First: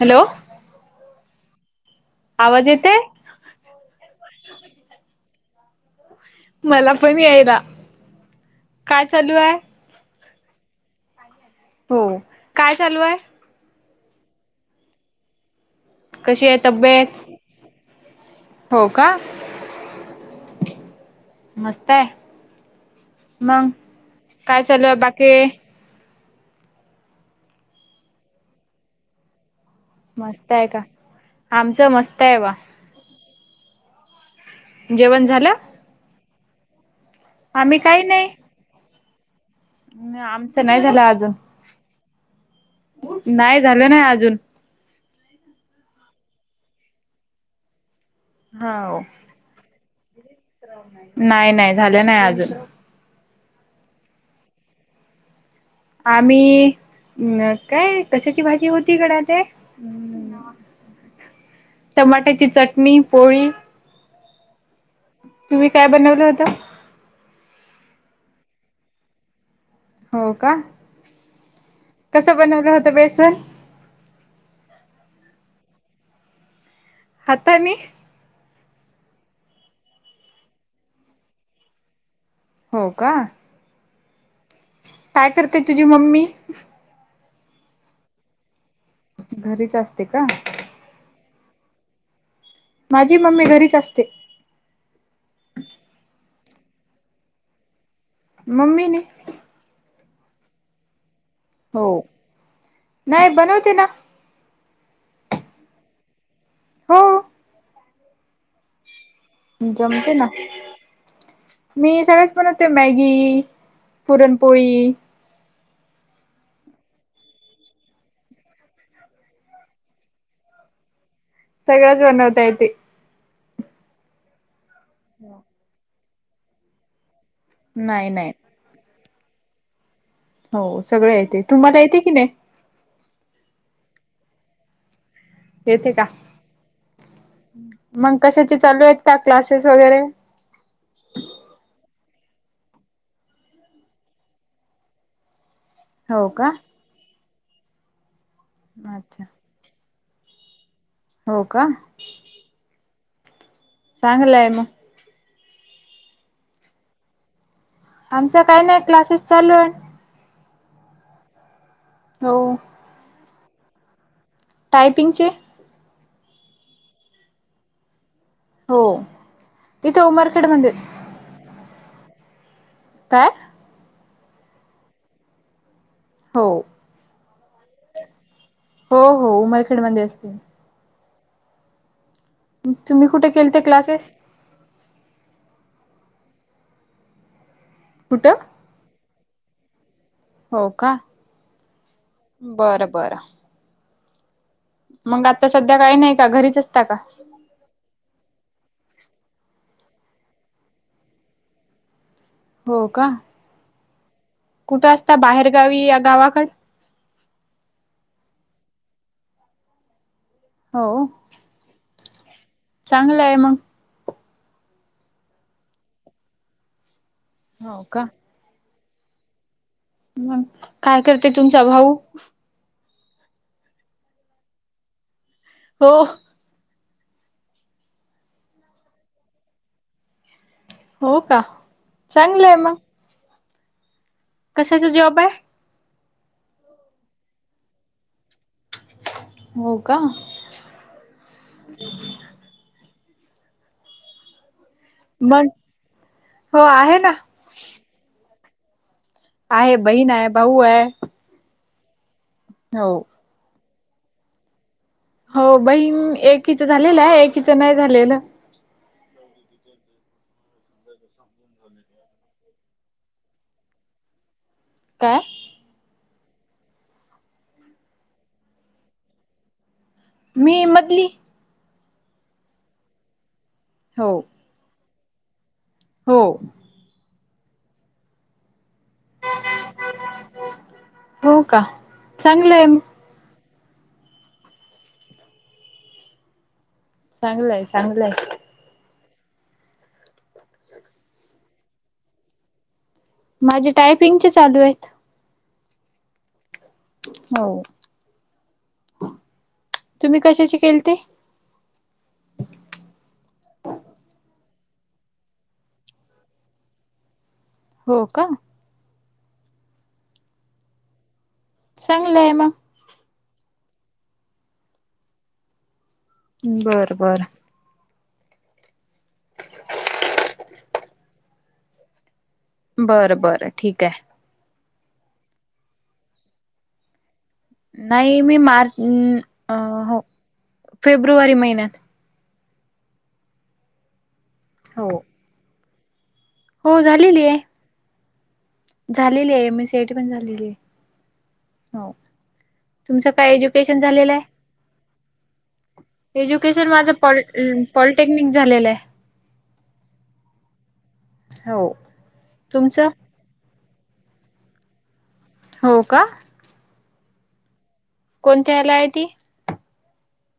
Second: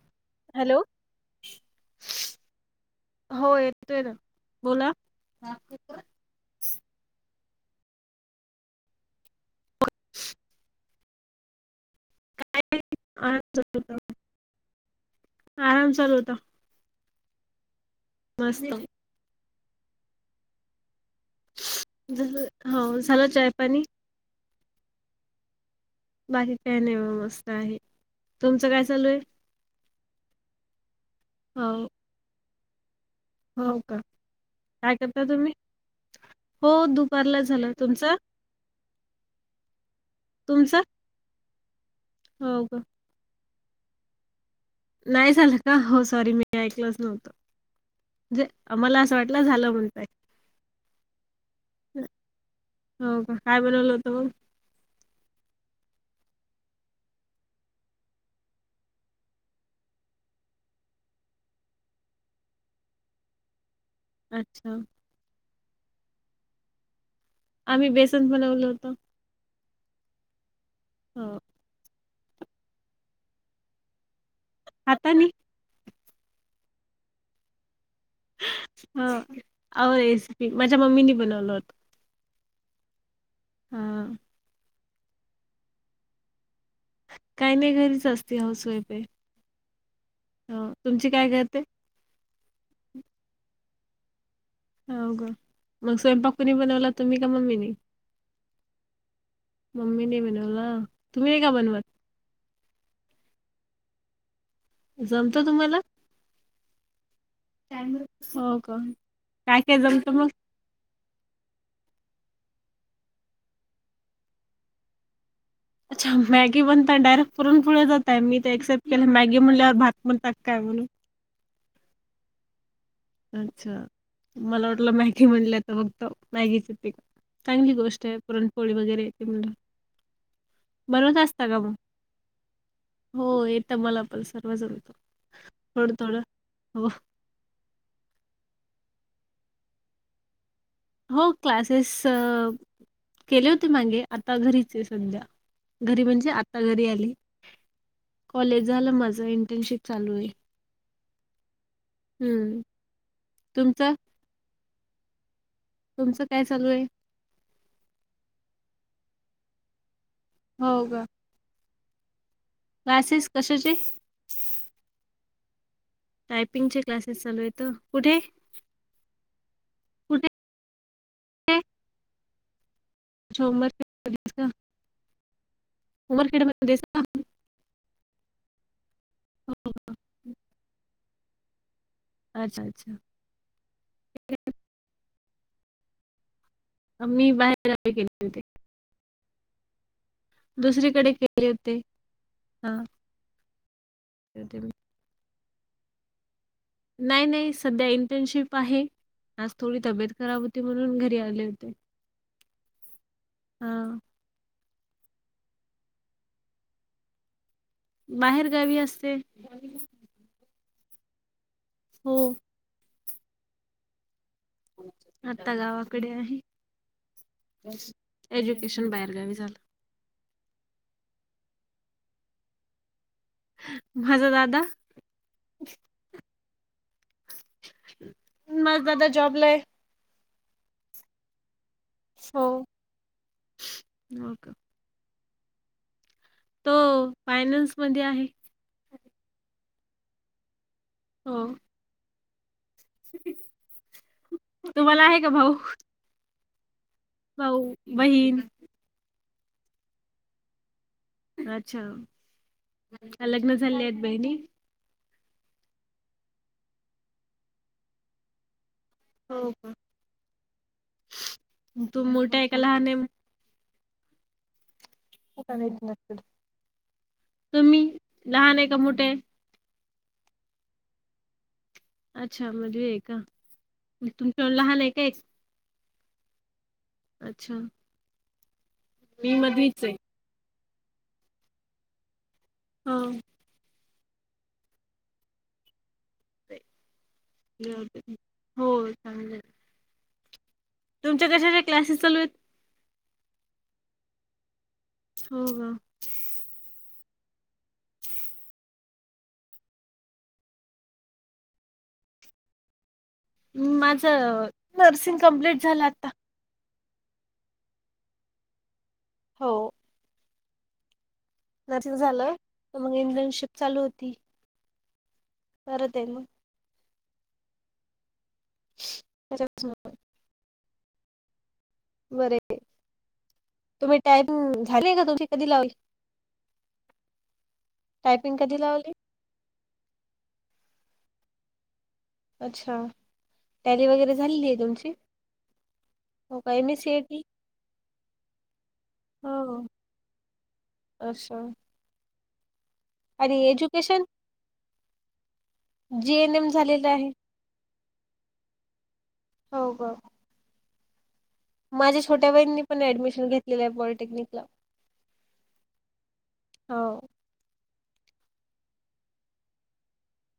Hello. Hello. आवाज येतेय? हो येतोय ना बोला. मला पण यायला, काय चालू आहे? [unintelligible] हो. काय चालू आहे? [unintelligible] आराम. चालू होता कशी आहे तब्येत? मस्त. हो का? मस्त आहे हो. झालं चाय मग पाणी? काय चालू हाय बाकी? बाकी काही नाही बाबा मस्त आहे. तुमचं काय चालू आहे? मस्त आहे का? हो आमचं मस्त आहे बुवा. हो का, काय जेवण करता झालं तुम्ही? हो दुपारला झालं‌ आम्ही काही तुमचं? नाही आमचं नाही तुमचं झालं अजून. हो का? नाही झालं नाही अजून. नाही झालं का? हो सॉरी मी ऐकलंच नव्हतं. म्हणजे हो मला असं वाटलं झालं म्हणताय. नाही नाही झालं नाही अजून हो का, काय बनवलं होत मग? आम्ही अ काय कशाची भाजी होती गड्या ते? अं टमाट्याची चटणी, पोळी. अच्छा. तुम्ही काय बनवलं होतं? आम्ही बेसन बनवल होतं. हो का? हो. कसं बनवलं होतं बेसन? हातानी. हातानी. आहो रेसिपी, माझ्या मम्मीनी बनवलं होतं. हो का? हा. काय करते तुझी मम्मी? काही नाही घरीचं असते, हाऊस वाईफ आहे. घरीच असते का. हो. तुमची काय करते? माझी मम्मी घरीच असते. हाव का मग स्वयंपाक कोणी बनवला तुम्ही का मम्मीनी. मम्मीनी मम्मीनी बनवला तुम्ही नाय का बनवतं? नाय बनवते ना जमत तुम्हाला हो. हो का. काय काय जमते जमतं ना. मग? मी सगळेच बनवते मॅगी, पुरणपोळी अच्छा मॅगी म्हणताय डायरेक्ट पुरणपोळीवर जाताय मी ते एक्सेप्ट केलं मॅगी म्हणल्यावर भात म्हणतात का काय म्हणून सगळंच बनवता येते. अच्छा मला वाटलं मॅगी म्हणल्या त फक्त मॅगीच येते का? चांगली गोष्ट नाही ये नाही पुरणपोळी वगैरे येते बोल्यावर हो सगळं बनवतं येते. असता का मग तुम्हाला येते की नाही? हो येतं मला पण सर्व जमत. येते का मंग कशाचे चालू आहेत का क्लासेस वगैरे. हो क्लासेस केले होते मांगे आता घरीच ये सध्या घरी हो म्हणजे का? आता घरी आली कॉलेज झाल माझ अच्छा इंटर्नशिप चालू आहे. हो का हूं तुमचं चांगलंय मग तुमचं काय चालूय. आमचा काय नाय क्लासेस चालूय. हो का हो. क्लासेस कशाचे? टायपिंगचे टायपिंग चे क्लासेस चालू येतं, कुठे? हो इथे कुठे उमरखेडमध्येचं काय? उम मर खेड म उमरखेड हो मध्येच का हो हो उमरखेडमध्ये असते. अच्छा मग अच्छा तुम्ही कुठे केलते क्लासेस आ मी बाहेर गावी केलते कुठं होते. हो का दुसरीकडे केले होते हा बरं मंग आता सध्या काय नाय का घरीच असं नाय नाय सध्या इंटर्नशिप आहे आज थोडी तब्येत खराब होती म्हणून घरी आले होते. हो का हा कुठं असता बाहेरगावी या गावाकड बाहेर गावी असते. हो. हो. चांगलंय मग आता गावाकडे आहे हो का एज्युकेशन बाहेरगावी झालं. मंग काय करते तुमचा भाऊ माझा दादा हो. माझ दादा जॉबलाय. हो का. चांगलं आहे होक मग [unintelligible] कशाचा जाँब हाय? तो फायनान्स मधे आहे. हो का? हो. तुम्हाला आहे का मग भाऊ? हो आहे ना. भाऊ, बहीण. आहे, बहीण आहे, भाऊ आहे. अच्छा, हो. लग्न झाले आहेत बहिणी? हो बहीण एकीच झालेलं आहे एकीचं नाही झालेलं. हो का, तू मोठा आहे का लहान? काय? तुम्ही लहान आहे का मोठे आहे? मी मधली. अच्छा मधली आहे का, हो. तुमच्या लहान आहे का एक- हो. अच्छा. मी मधवीच आहे. हो का, चांगलंय मग. हां [inaudible] चांगलं आहे चांगलं आहे. हो चांगलं- [unintelligible] तुमच्या कशाचे क्लासेस चालू आहेत? माझे टायपिंगचे चालू आहेत. हो हो. हो. तुम्ही कशाची केलते? माझं नर्सिंग कम्प्लीट झालं आता. हो का? हो. नर्सिंग चांगलं आहे झालं, तर मग इंटर्नशिप चालू होती. करतेे म- बरं. बरं. त्याच्या [unintelligible] ह [inaudible] बर बरं बरं ठीक तुम्ही आहे टाइम झाले का तुमही कधी लावल [unintelligible] नाही टायपिंग मी कधी मार लावली न. अ. हो, फेब्रुवारी महिन्यात. अच्छा, टँली वगैरे झालेली आहे तुमची? हो. हो का, एमएससीआयटी? झालेली आहे झालेली आहे, एमसीआयटी पण झालेली आहे, अच्छा हो. तुमचं काय एज्युकेशन झालेलं आहे? जी एन एम एज्युकेशन झालेलं माझं आहे प- पॉलिटेक्निक झालेलं आहे. हो का? हो माझ्या छोट्या बहीनीनी पण तुमचं? ऍडमिशन घेतलेलं आहे, पॉलिटेक्निकला. हो का? हो. कोणत्यालाय ती?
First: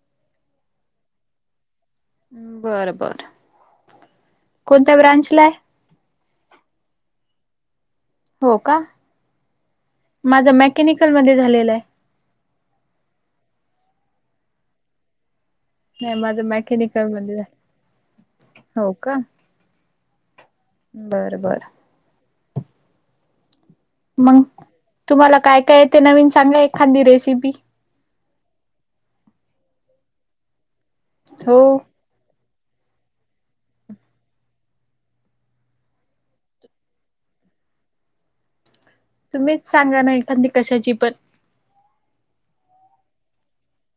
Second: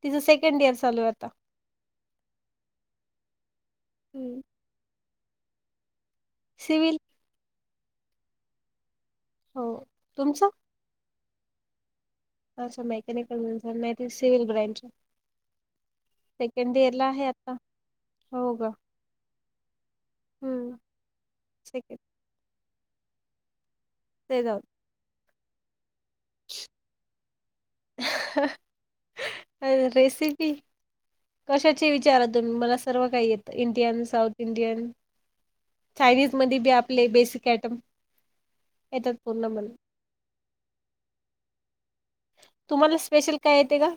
तिचं सेकंड इयर चालू आहे आता. बरं. बर. हं. कोणत्या ब्रांच ला आहे? सिवल. हो का हो तुमचं? माझं मॅकॅनिकल मध्ये झालेलं आहे. असं मेकॅनिकल मा सिव्हल ब्रँच नाही माझं सेकंड इयर ला मेकॅनिकल आहे मध्ये आता झालं हो ग. का. हम्म. बरं बर. ठीक आहे. मग ते जाऊन तुम्हाला काय काय आहे ते नवीन सांगलं एखादी रेसिपी. अ रेसिपी हो कशाची वि. विचारा तुम् मला सर्व काही येतं इंडियन साऊथ इंडियन. चायनीज मध्ये बी आपले बेसिक आयटम. येतात पूर्ण तुम्हीच मला सांगा ना एखादी कशाची पण. तुम्हाला स्पेशल काय येते का.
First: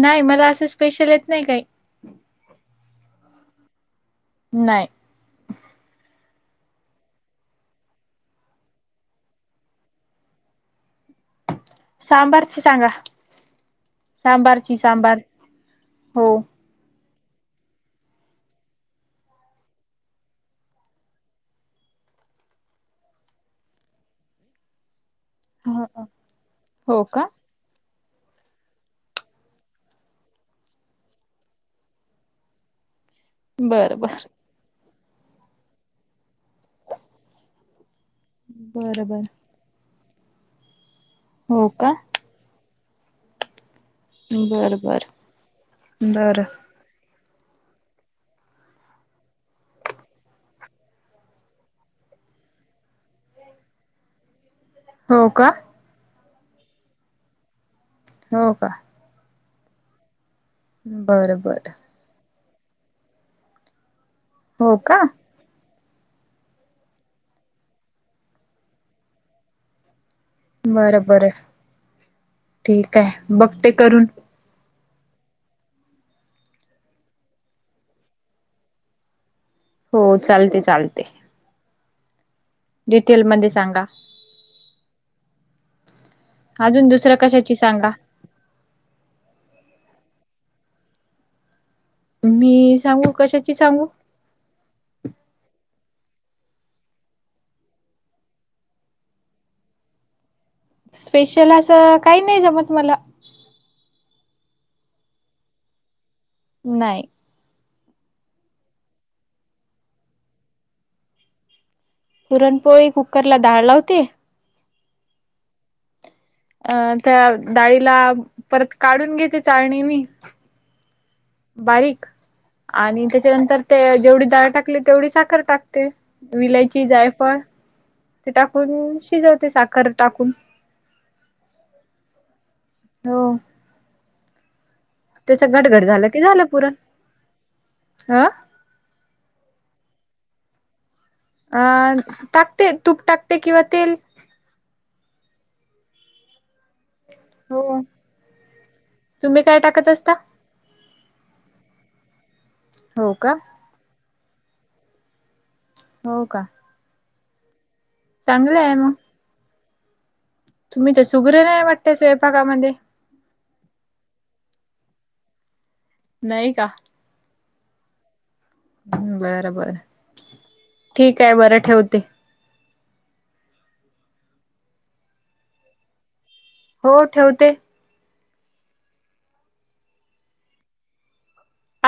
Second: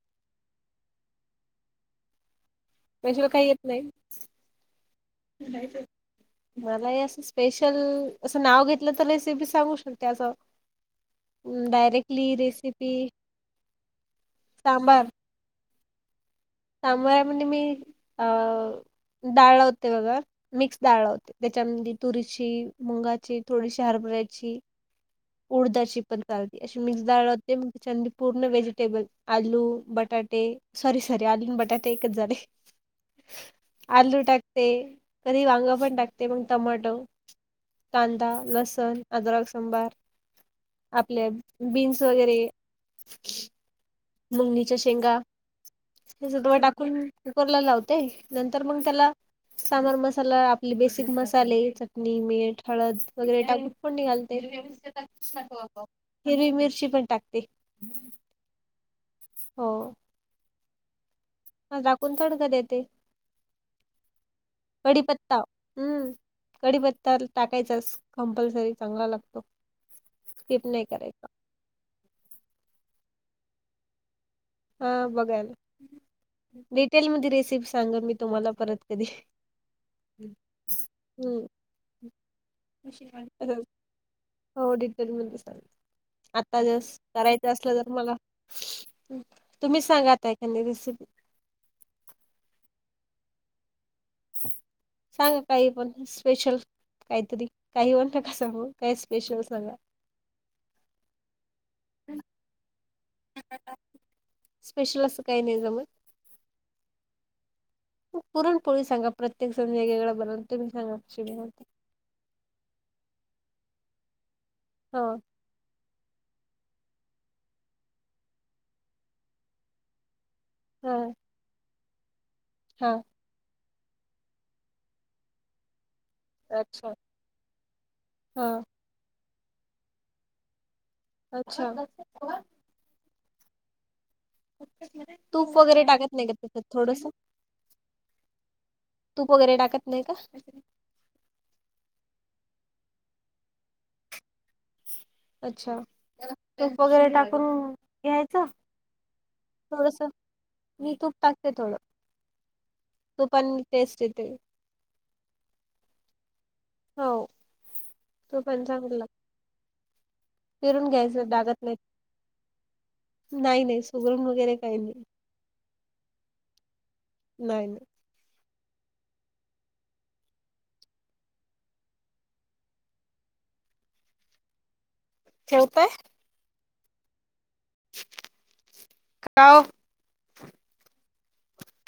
नाही मला असं स्पेशल येत नाही काही. त्याशवर काही येत नाही. नाही. बच. मला हे असं स्पेशल असं नाव घेतलं तर रेसिपी सांगू शकते असं. हम्. डायरेक्टली सांबारची सांगा रेसिपी सांबारची सांबार हो. सामोार म्हण मी अ डाळला होते बघा. मिक्स डाळ होते त्याच्यामध्ये तुरीची मुंगाची थोडीशी हरभऱ्याची. उडदरशी ह पण चालते अशी हो मिक्स का डाळ. ते चांंद पूर्ण वेजिटेबल आलू बटाटे सॉरी. आल बटाटे एकच झाले बर बर आलू टा. ते कधी वांग पण टाकते मग टमाटो. कांदा लसण बरं बर अदरक सबार. आपले हो का बीन्स वगैरे. बर मुंगणीच्या बर शेंगा बर तुम्हालाा. कून कुकरला लावते नंतर मग त्याला. सामर मसाला आपले बेसिक मसाले चटणी मीठ हळद वगैरे टाकून. पण निघालतेरा हो का हिरवी मिरची पण टाकते. हो का. हो. बरं बरं. राखून थोडक देते हो का कडीपत्ता. हम्म कढीपत्ता टाकायचाच कमपलसरी चांगला लागतो. स्किप नाही बर करायचा. बर ठीक आहे बघते करून. हा बघाल. डिटेल म रेसिपी सांगा मी तुम्हाला परत कधी. हो चालते चालते. हम्म डिटेल म सांगा. हो डिटेल मध्ये सांग आता ज अजून दुसरं करायचं कशाची असलं तर सांगा मला. तुम्ही सांगात एखादी रेसिपी. मी सांगू कशाची सांगू. सांगा काही पण स्पेशल. काहीतरी काही होण नका सांगू काय स्पेशल सांगा. स्पेशल असं काही नाही जमत मला. स्पेशल असं काही नाही जमत. नाही. पुरण पोळी सांगा प्रत्येक जण वेगवेगळे बनल तुम्ही सांगा कशी बनवते. पुरणपोळी कुकरला डाळ लावते. हा अं त्या डाळीला परत काढून घेते चाळणीनी हो बारीक आणि त्याच्यानंतर ते जेवढी दाळ टाकली तेवढी साखर टाक ते विलायची अच्छा जायफळ ते हा टाकून शिजवते साखर टाकून अच्छा. हो त्याच तूप घटघट वगैरे झालं टाकत की नाही का झालं तसत पुरण. थोडस. अ तूप वगैरे टाकत नाही का? अ टाकते तूप टाकते किंवा तेल अच्छा वगैरे टाक पण हो. घ्यायचं तुम्ही काय टाकत थोडस असता? मी तूप टाकते थोडं हो का तूपनी टेस्ट येते. हो का हो तो चांगलं पण आहे मग. चांगलला. तुम्ही तर सुगरण लागत आहे नाही वाटते स्वयपाक मध्ये नाही नाही सुगरण वगैरे काही नाही. नाही का. नाही नाही. बरबर ठीक आहे बरं ठेवते. ठेवते. हो ठेवते. हॅलो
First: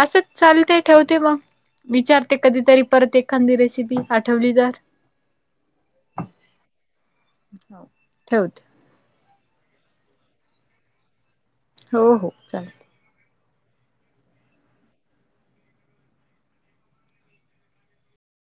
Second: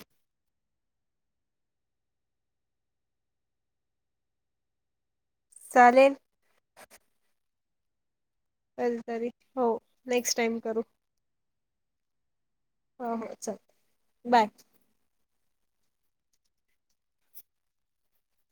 असंच चालते ठेवते मग विचारते कधीतरी परत एखादी रेसिपी आठवली तर चालेल. हो ठेवते. कल तरी हो नेक्स्ट टाइम करू. हो हो चालेल. हो हो चालत बाय.